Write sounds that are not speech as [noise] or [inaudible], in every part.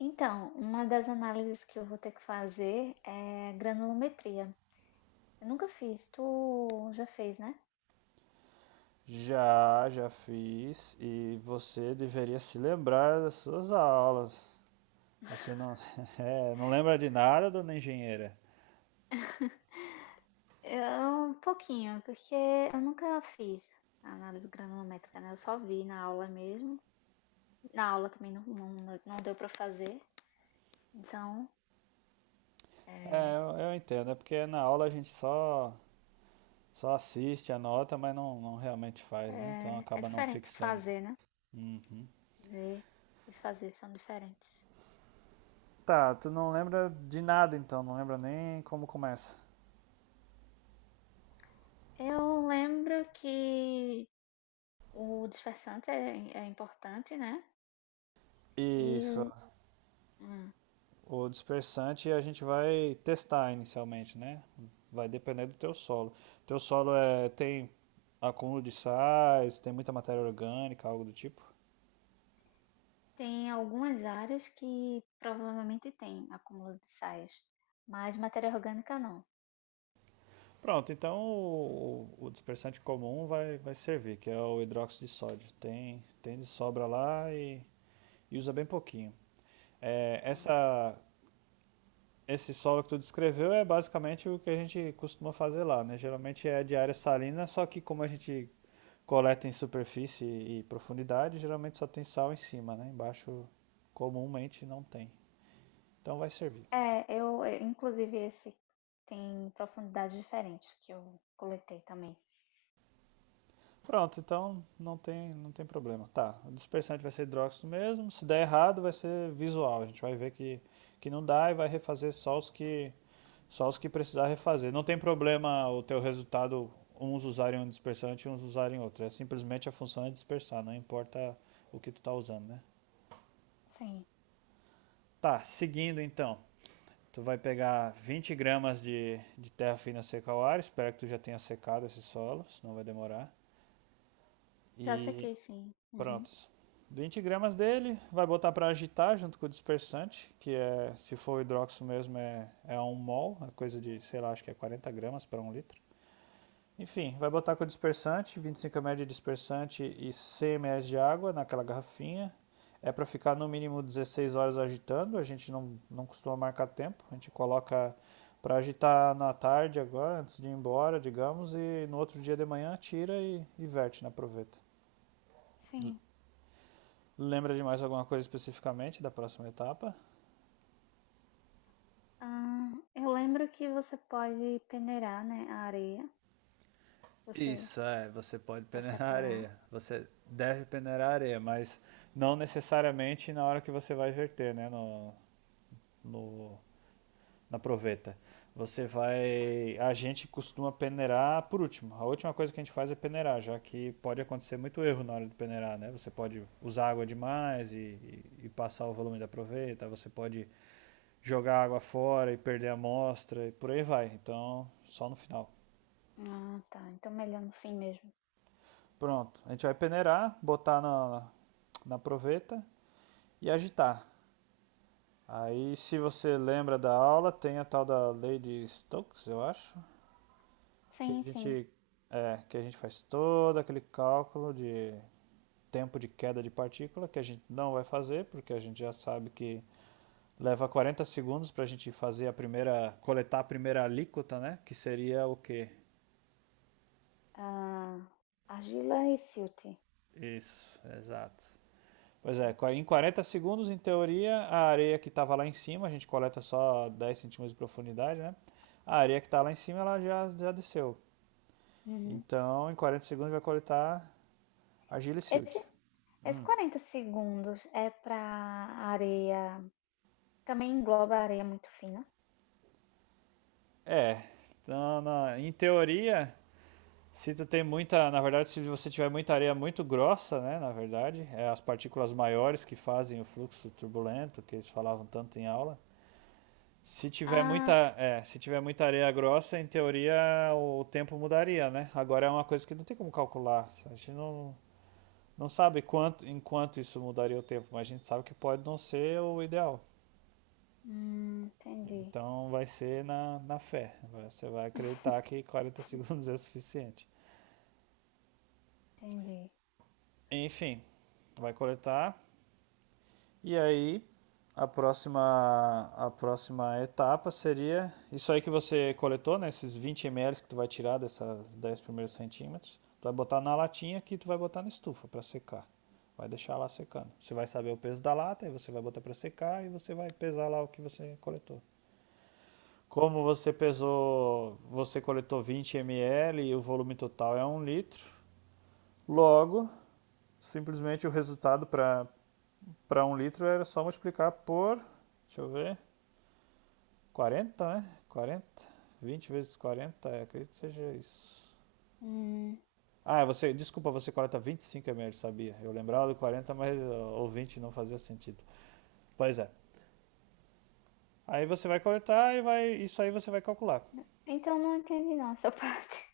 Então, uma das análises que eu vou ter que fazer é granulometria. Eu nunca fiz, tu já fez, né? Já fiz e você deveria se lembrar das suas aulas. Você não, [laughs] não lembra de nada, dona engenheira? Eu, um pouquinho, porque eu nunca fiz a análise granulométrica, né? Eu só vi na aula mesmo. Na aula também não deu para fazer, então É, é, eu entendo, é porque na aula a gente só assiste, anota, mas não realmente faz, né? Então é acaba não diferente fixando. fazer, né? Uhum. Ver e fazer são diferentes. Tá, tu não lembra de nada então, não lembra nem como começa. Eu lembro que o dispersante é importante, né? Isso. E hum, O dispersante a gente vai testar inicialmente, né? Vai depender do teu solo. Teu solo é, tem acúmulo de sais, tem muita matéria orgânica, algo do tipo. tem algumas áreas que provavelmente tem acúmulo de sais, mas matéria orgânica não. Pronto, então o dispersante comum vai servir, que é o hidróxido de sódio. Tem de sobra lá e usa bem pouquinho. É, Ah, esse solo que tu descreveu é basicamente o que a gente costuma fazer lá, né? Geralmente é de área salina, só que como a gente coleta em superfície e profundidade, geralmente só tem sal em cima, né? Embaixo comumente não tem. Então vai servir. é. Inclusive, esse tem profundidades diferentes que eu coletei também. Pronto, então não tem problema. Tá, o dispersante vai ser hidróxido mesmo. Se der errado, vai ser visual. A gente vai ver que não dá e vai refazer só os que precisar refazer. Não tem problema o teu resultado uns usarem um dispersante e uns usarem outro. É simplesmente a função é dispersar, não importa o que tu tá usando, né? Sim, Tá, seguindo então. Tu vai pegar 20 gramas de terra fina seca ao ar, espero que tu já tenha secado esse solo, senão vai demorar. já E sequei, sim. Uhum. pronto. 20 gramas dele, vai botar para agitar junto com o dispersante, que é, se for o hidróxido mesmo, é um mol, é coisa de, sei lá, acho que é 40 gramas para um litro. Enfim, vai botar com o dispersante, 25 ml de dispersante e 100 ml de água naquela garrafinha. É para ficar no mínimo 16 horas agitando, a gente não costuma marcar tempo, a gente coloca para agitar na tarde agora, antes de ir embora, digamos, e no outro dia de manhã tira e verte na proveta. Sim. Lembra de mais alguma coisa especificamente da próxima etapa? Ah, eu lembro que você pode peneirar, né, a areia, você Isso, você pode para peneirar separar. areia. Você deve peneirar areia, mas não necessariamente na hora que você vai verter, né? No, no na proveta. Você vai. A gente costuma peneirar por último. A última coisa que a gente faz é peneirar, já que pode acontecer muito erro na hora de peneirar, né? Você pode usar água demais e passar o volume da proveta, você pode jogar água fora e perder a amostra e por aí vai. Então, só no final. Ah, tá. Então melhor no fim mesmo. Pronto. A gente vai peneirar, botar na proveta e agitar. Aí, se você lembra da aula, tem a tal da lei de Stokes, eu acho, que a Sim, sim. gente, é, que a gente faz todo aquele cálculo de tempo de queda de partícula, que a gente não vai fazer, porque a gente já sabe que leva 40 segundos para a gente fazer a primeira, coletar a primeira alíquota, né? Que seria o quê? Ah, argila e silt. Isso, exato. Pois é, em 40 segundos, em teoria, a areia que estava lá em cima, a gente coleta só 10 centímetros de profundidade, né? A areia que está lá em cima, ela já desceu. Uhum. Então, em 40 segundos, vai coletar argila e Esse silt. Esses Hum. 40 segundos é para areia. Também engloba areia muito fina. É, então, em teoria, se tu tem muita, na verdade, se você tiver muita areia muito grossa, né, na verdade, é as partículas maiores que fazem o fluxo turbulento, que eles falavam tanto em aula. Se tiver Ah, muita, se tiver muita areia grossa, em teoria o tempo mudaria, né? Agora é uma coisa que não tem como calcular. A gente não sabe quanto, em quanto isso mudaria o tempo, mas a gente sabe que pode não ser o ideal. Entendi. Então vai ser na fé. Você vai acreditar que [laughs] 40 [laughs] segundos é suficiente. Entendi. Enfim, vai coletar. E aí, a próxima etapa seria isso aí que você coletou, né? Esses 20 ml que tu vai tirar dessas 10 primeiros centímetros. Tu vai botar na latinha que tu vai botar na estufa para secar. Vai deixar lá secando. Você vai saber o peso da lata, aí você vai botar para secar e você vai pesar lá o que você coletou. Como você pesou, você coletou 20 ml e o volume total é um litro, logo, simplesmente o resultado para, para um litro era só multiplicar por, deixa eu ver, 40, né? 40, 20 vezes 40, é, acredito que seja isso. Hum, Ah, é você, desculpa, você corta 25 ml, sabia? Eu lembrava do 40, mas ó, o 20 não fazia sentido. Pois é. Aí você vai coletar e vai, isso aí você vai calcular. então não entendi não essa parte.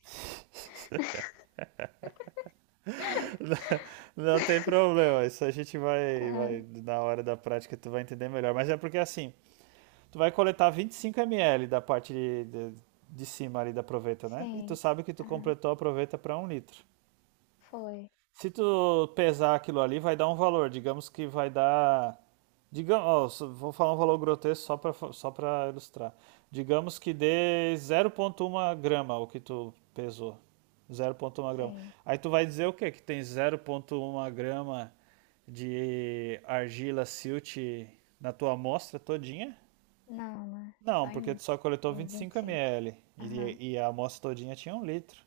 [laughs] Não tem [laughs] problema, isso a gente vai, Ah, vai na hora da prática tu vai entender melhor. Mas é porque assim, tu vai coletar 25 ml da parte de cima ali da proveta, né? E tu sim. sabe que tu Aham. completou a proveta para um litro. Foi. Se tu pesar aquilo ali, vai dar um valor. Digamos que vai dar. Digamos, ó, vou falar um valor grotesco só para ilustrar. Digamos que dê 0,1 grama o que tu pesou. 0,1 grama. Sim. Aí tu vai dizer o quê? Que tem 0,1 grama de argila silt na tua amostra todinha? Não, né? Só Não, porque tu só coletou vinte em e vinte e cinco cinco. ml Aham. e a amostra todinha tinha um litro.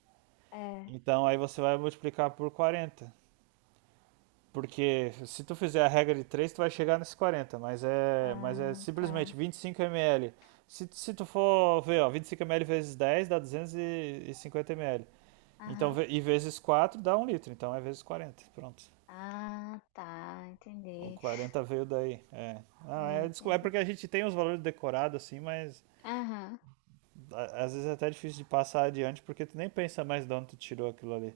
É. Então aí você vai multiplicar por 40. Porque se tu fizer a regra de 3 tu vai chegar nesse quarenta, mas mas é Ah, tá. simplesmente 25 ml. Se, se tu for ver, ó, 25 ml vezes 10 dá 250 ml. Então, Aham. e vezes 4 dá um litro, então é vezes 40 pronto. Ah, tá. O Entendi. 40 veio daí, é. Não, é Entendi. porque a gente tem os valores decorados assim, mas Aham. às vezes é até difícil de passar adiante porque tu nem pensa mais de onde tu tirou aquilo ali.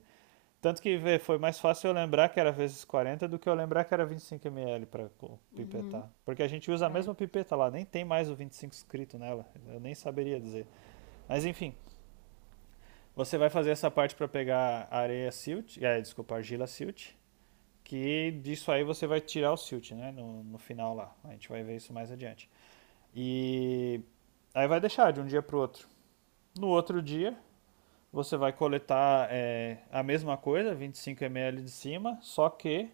Tanto que vê, foi mais fácil eu lembrar que era vezes 40 do que eu lembrar que era 25 ml para Uhum. pipetar. Porque a gente usa a É. mesma pipeta lá, nem tem mais o 25 escrito nela. Eu nem saberia dizer. Mas enfim, você vai fazer essa parte para pegar areia silt, é, desculpa, argila silt, que disso aí você vai tirar o silt, né, no final lá. A gente vai ver isso mais adiante. E aí vai deixar de um dia para o outro. No outro dia, você vai coletar é, a mesma coisa, 25 ml de cima, só que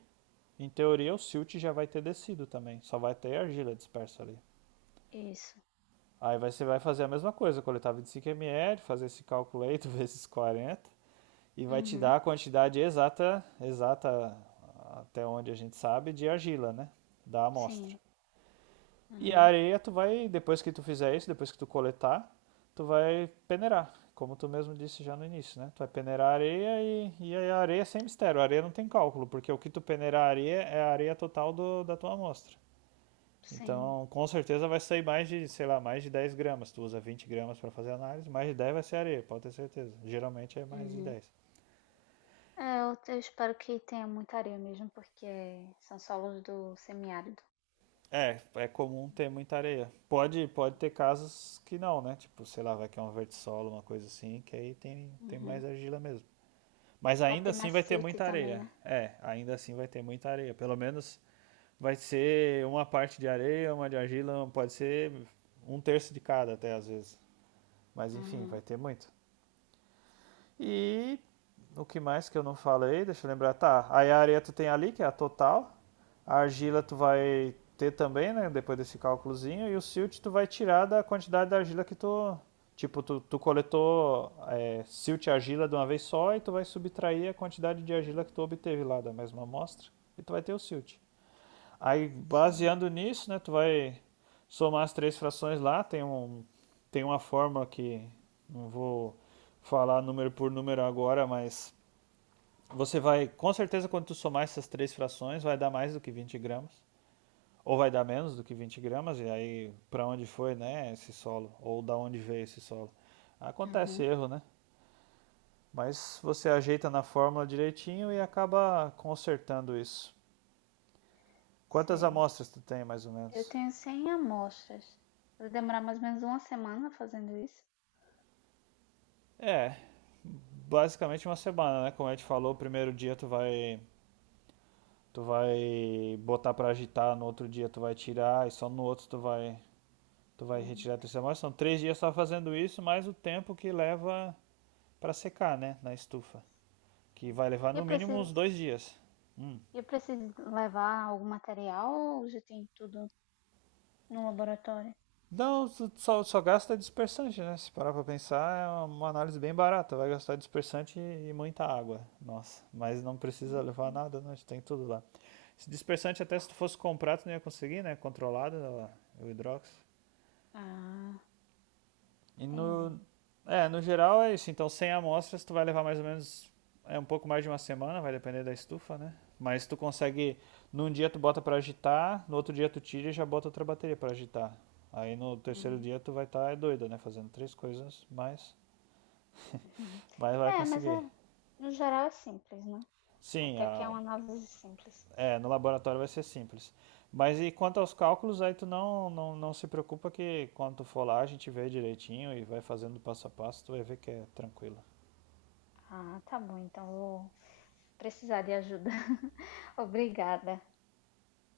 em teoria, o silt já vai ter descido também. Só vai ter argila dispersa ali. Isso. Aí você vai fazer a mesma coisa, coletar 25 ml, fazer esse cálculo aí, tu vezes [laughs] 40 e vai te Uhum. dar a quantidade exata até onde a gente sabe, de argila, né? Da amostra. Sim, E a aham, areia, tu vai, depois que tu fizer isso, depois que tu coletar, tu vai peneirar, como tu mesmo disse já no início, né? Tu vai peneirar a areia e a areia é sem mistério, a areia não tem cálculo, porque o que tu peneirar a areia é a areia total do- da tua amostra. sim, Então, com certeza vai sair mais de, sei lá, mais de 10 gramas. Tu usa 20 gramas para fazer análise, mais de 10 vai ser areia, pode ter certeza. Geralmente é mais de uhum. dez. É, eu espero que tenha muita areia mesmo, porque são solos do semiárido. É, é comum ter muita areia. Pode ter casos que não, né? Tipo, sei lá, vai que é um vertissolo, uma coisa assim, que aí tem, tem mais Uhum. argila mesmo. Mas Pode ainda ter assim mais vai ter silt muita também, areia. né? É, ainda assim vai ter muita areia. Pelo menos vai ser uma parte de areia, uma de argila, pode ser um terço de cada até às vezes. Mas enfim, vai Uhum. ter muito. E o que mais que eu não falei? Deixa eu lembrar. Tá, aí a areia tu tem ali, que é a total. A argila tu vai ter também, né? Depois desse cálculozinho. E o silt tu vai tirar da quantidade da argila que tu. Tipo, tu coletou é, silt e argila de uma vez só e tu vai subtrair a quantidade de argila que tu obteve lá da mesma amostra. E tu vai ter o silt. Aí, Sei. baseando nisso, né, tu vai somar as três frações lá, tem um, tem uma fórmula que não vou falar número por número agora, mas você vai, com certeza, quando tu somar essas três frações, vai dar mais do que 20 gramas, ou vai dar menos do que 20 gramas, e aí para onde foi, né, esse solo, ou da onde veio esse solo. Acontece Uhum. erro, né? Mas você ajeita na fórmula direitinho e acaba consertando isso. Quantas Sei. amostras tu tem, mais ou Eu menos? tenho 100 amostras. Vai demorar mais ou menos uma semana fazendo isso. É, basicamente uma semana, né? Como a gente falou, o primeiro dia tu vai, tu vai botar pra agitar, no outro dia tu vai tirar e só no outro tu vai, tu vai Uhum. retirar a terceira amostra. São três dias só fazendo isso, mais o tempo que leva pra secar, né? Na estufa, que Sei. vai levar E no mínimo uns 2 dias. Hum. eu preciso levar algum material ou já tem tudo no laboratório? Não, só gasta dispersante, né? Se parar pra pensar, é uma análise bem barata. Vai gastar dispersante e muita água. Nossa, mas não precisa levar nada, né? A gente tem tudo lá. Esse dispersante, até se tu fosse comprar, tu não ia conseguir, né? Controlado, né, o hidróxido. Ah, E entendi. no geral é isso. Então, 100 amostras, tu vai levar mais ou menos é um pouco mais de uma semana, vai depender da estufa, né? Mas tu consegue, num dia tu bota para agitar, no outro dia tu tira e já bota outra bateria para agitar. Aí no terceiro Uhum. dia tu vai estar, tá, é doida, né? Fazendo três coisas, mas Uhum. vai, vai É, mas conseguir. é, no geral é simples, né? Sim, Até que é uma análise simples. No laboratório vai ser simples. Mas e quanto aos cálculos, aí tu não se preocupa que quando tu for lá a gente vê direitinho e vai fazendo passo a passo, tu vai ver que é tranquilo. Ah, tá bom, então vou precisar de ajuda. [laughs] Obrigada.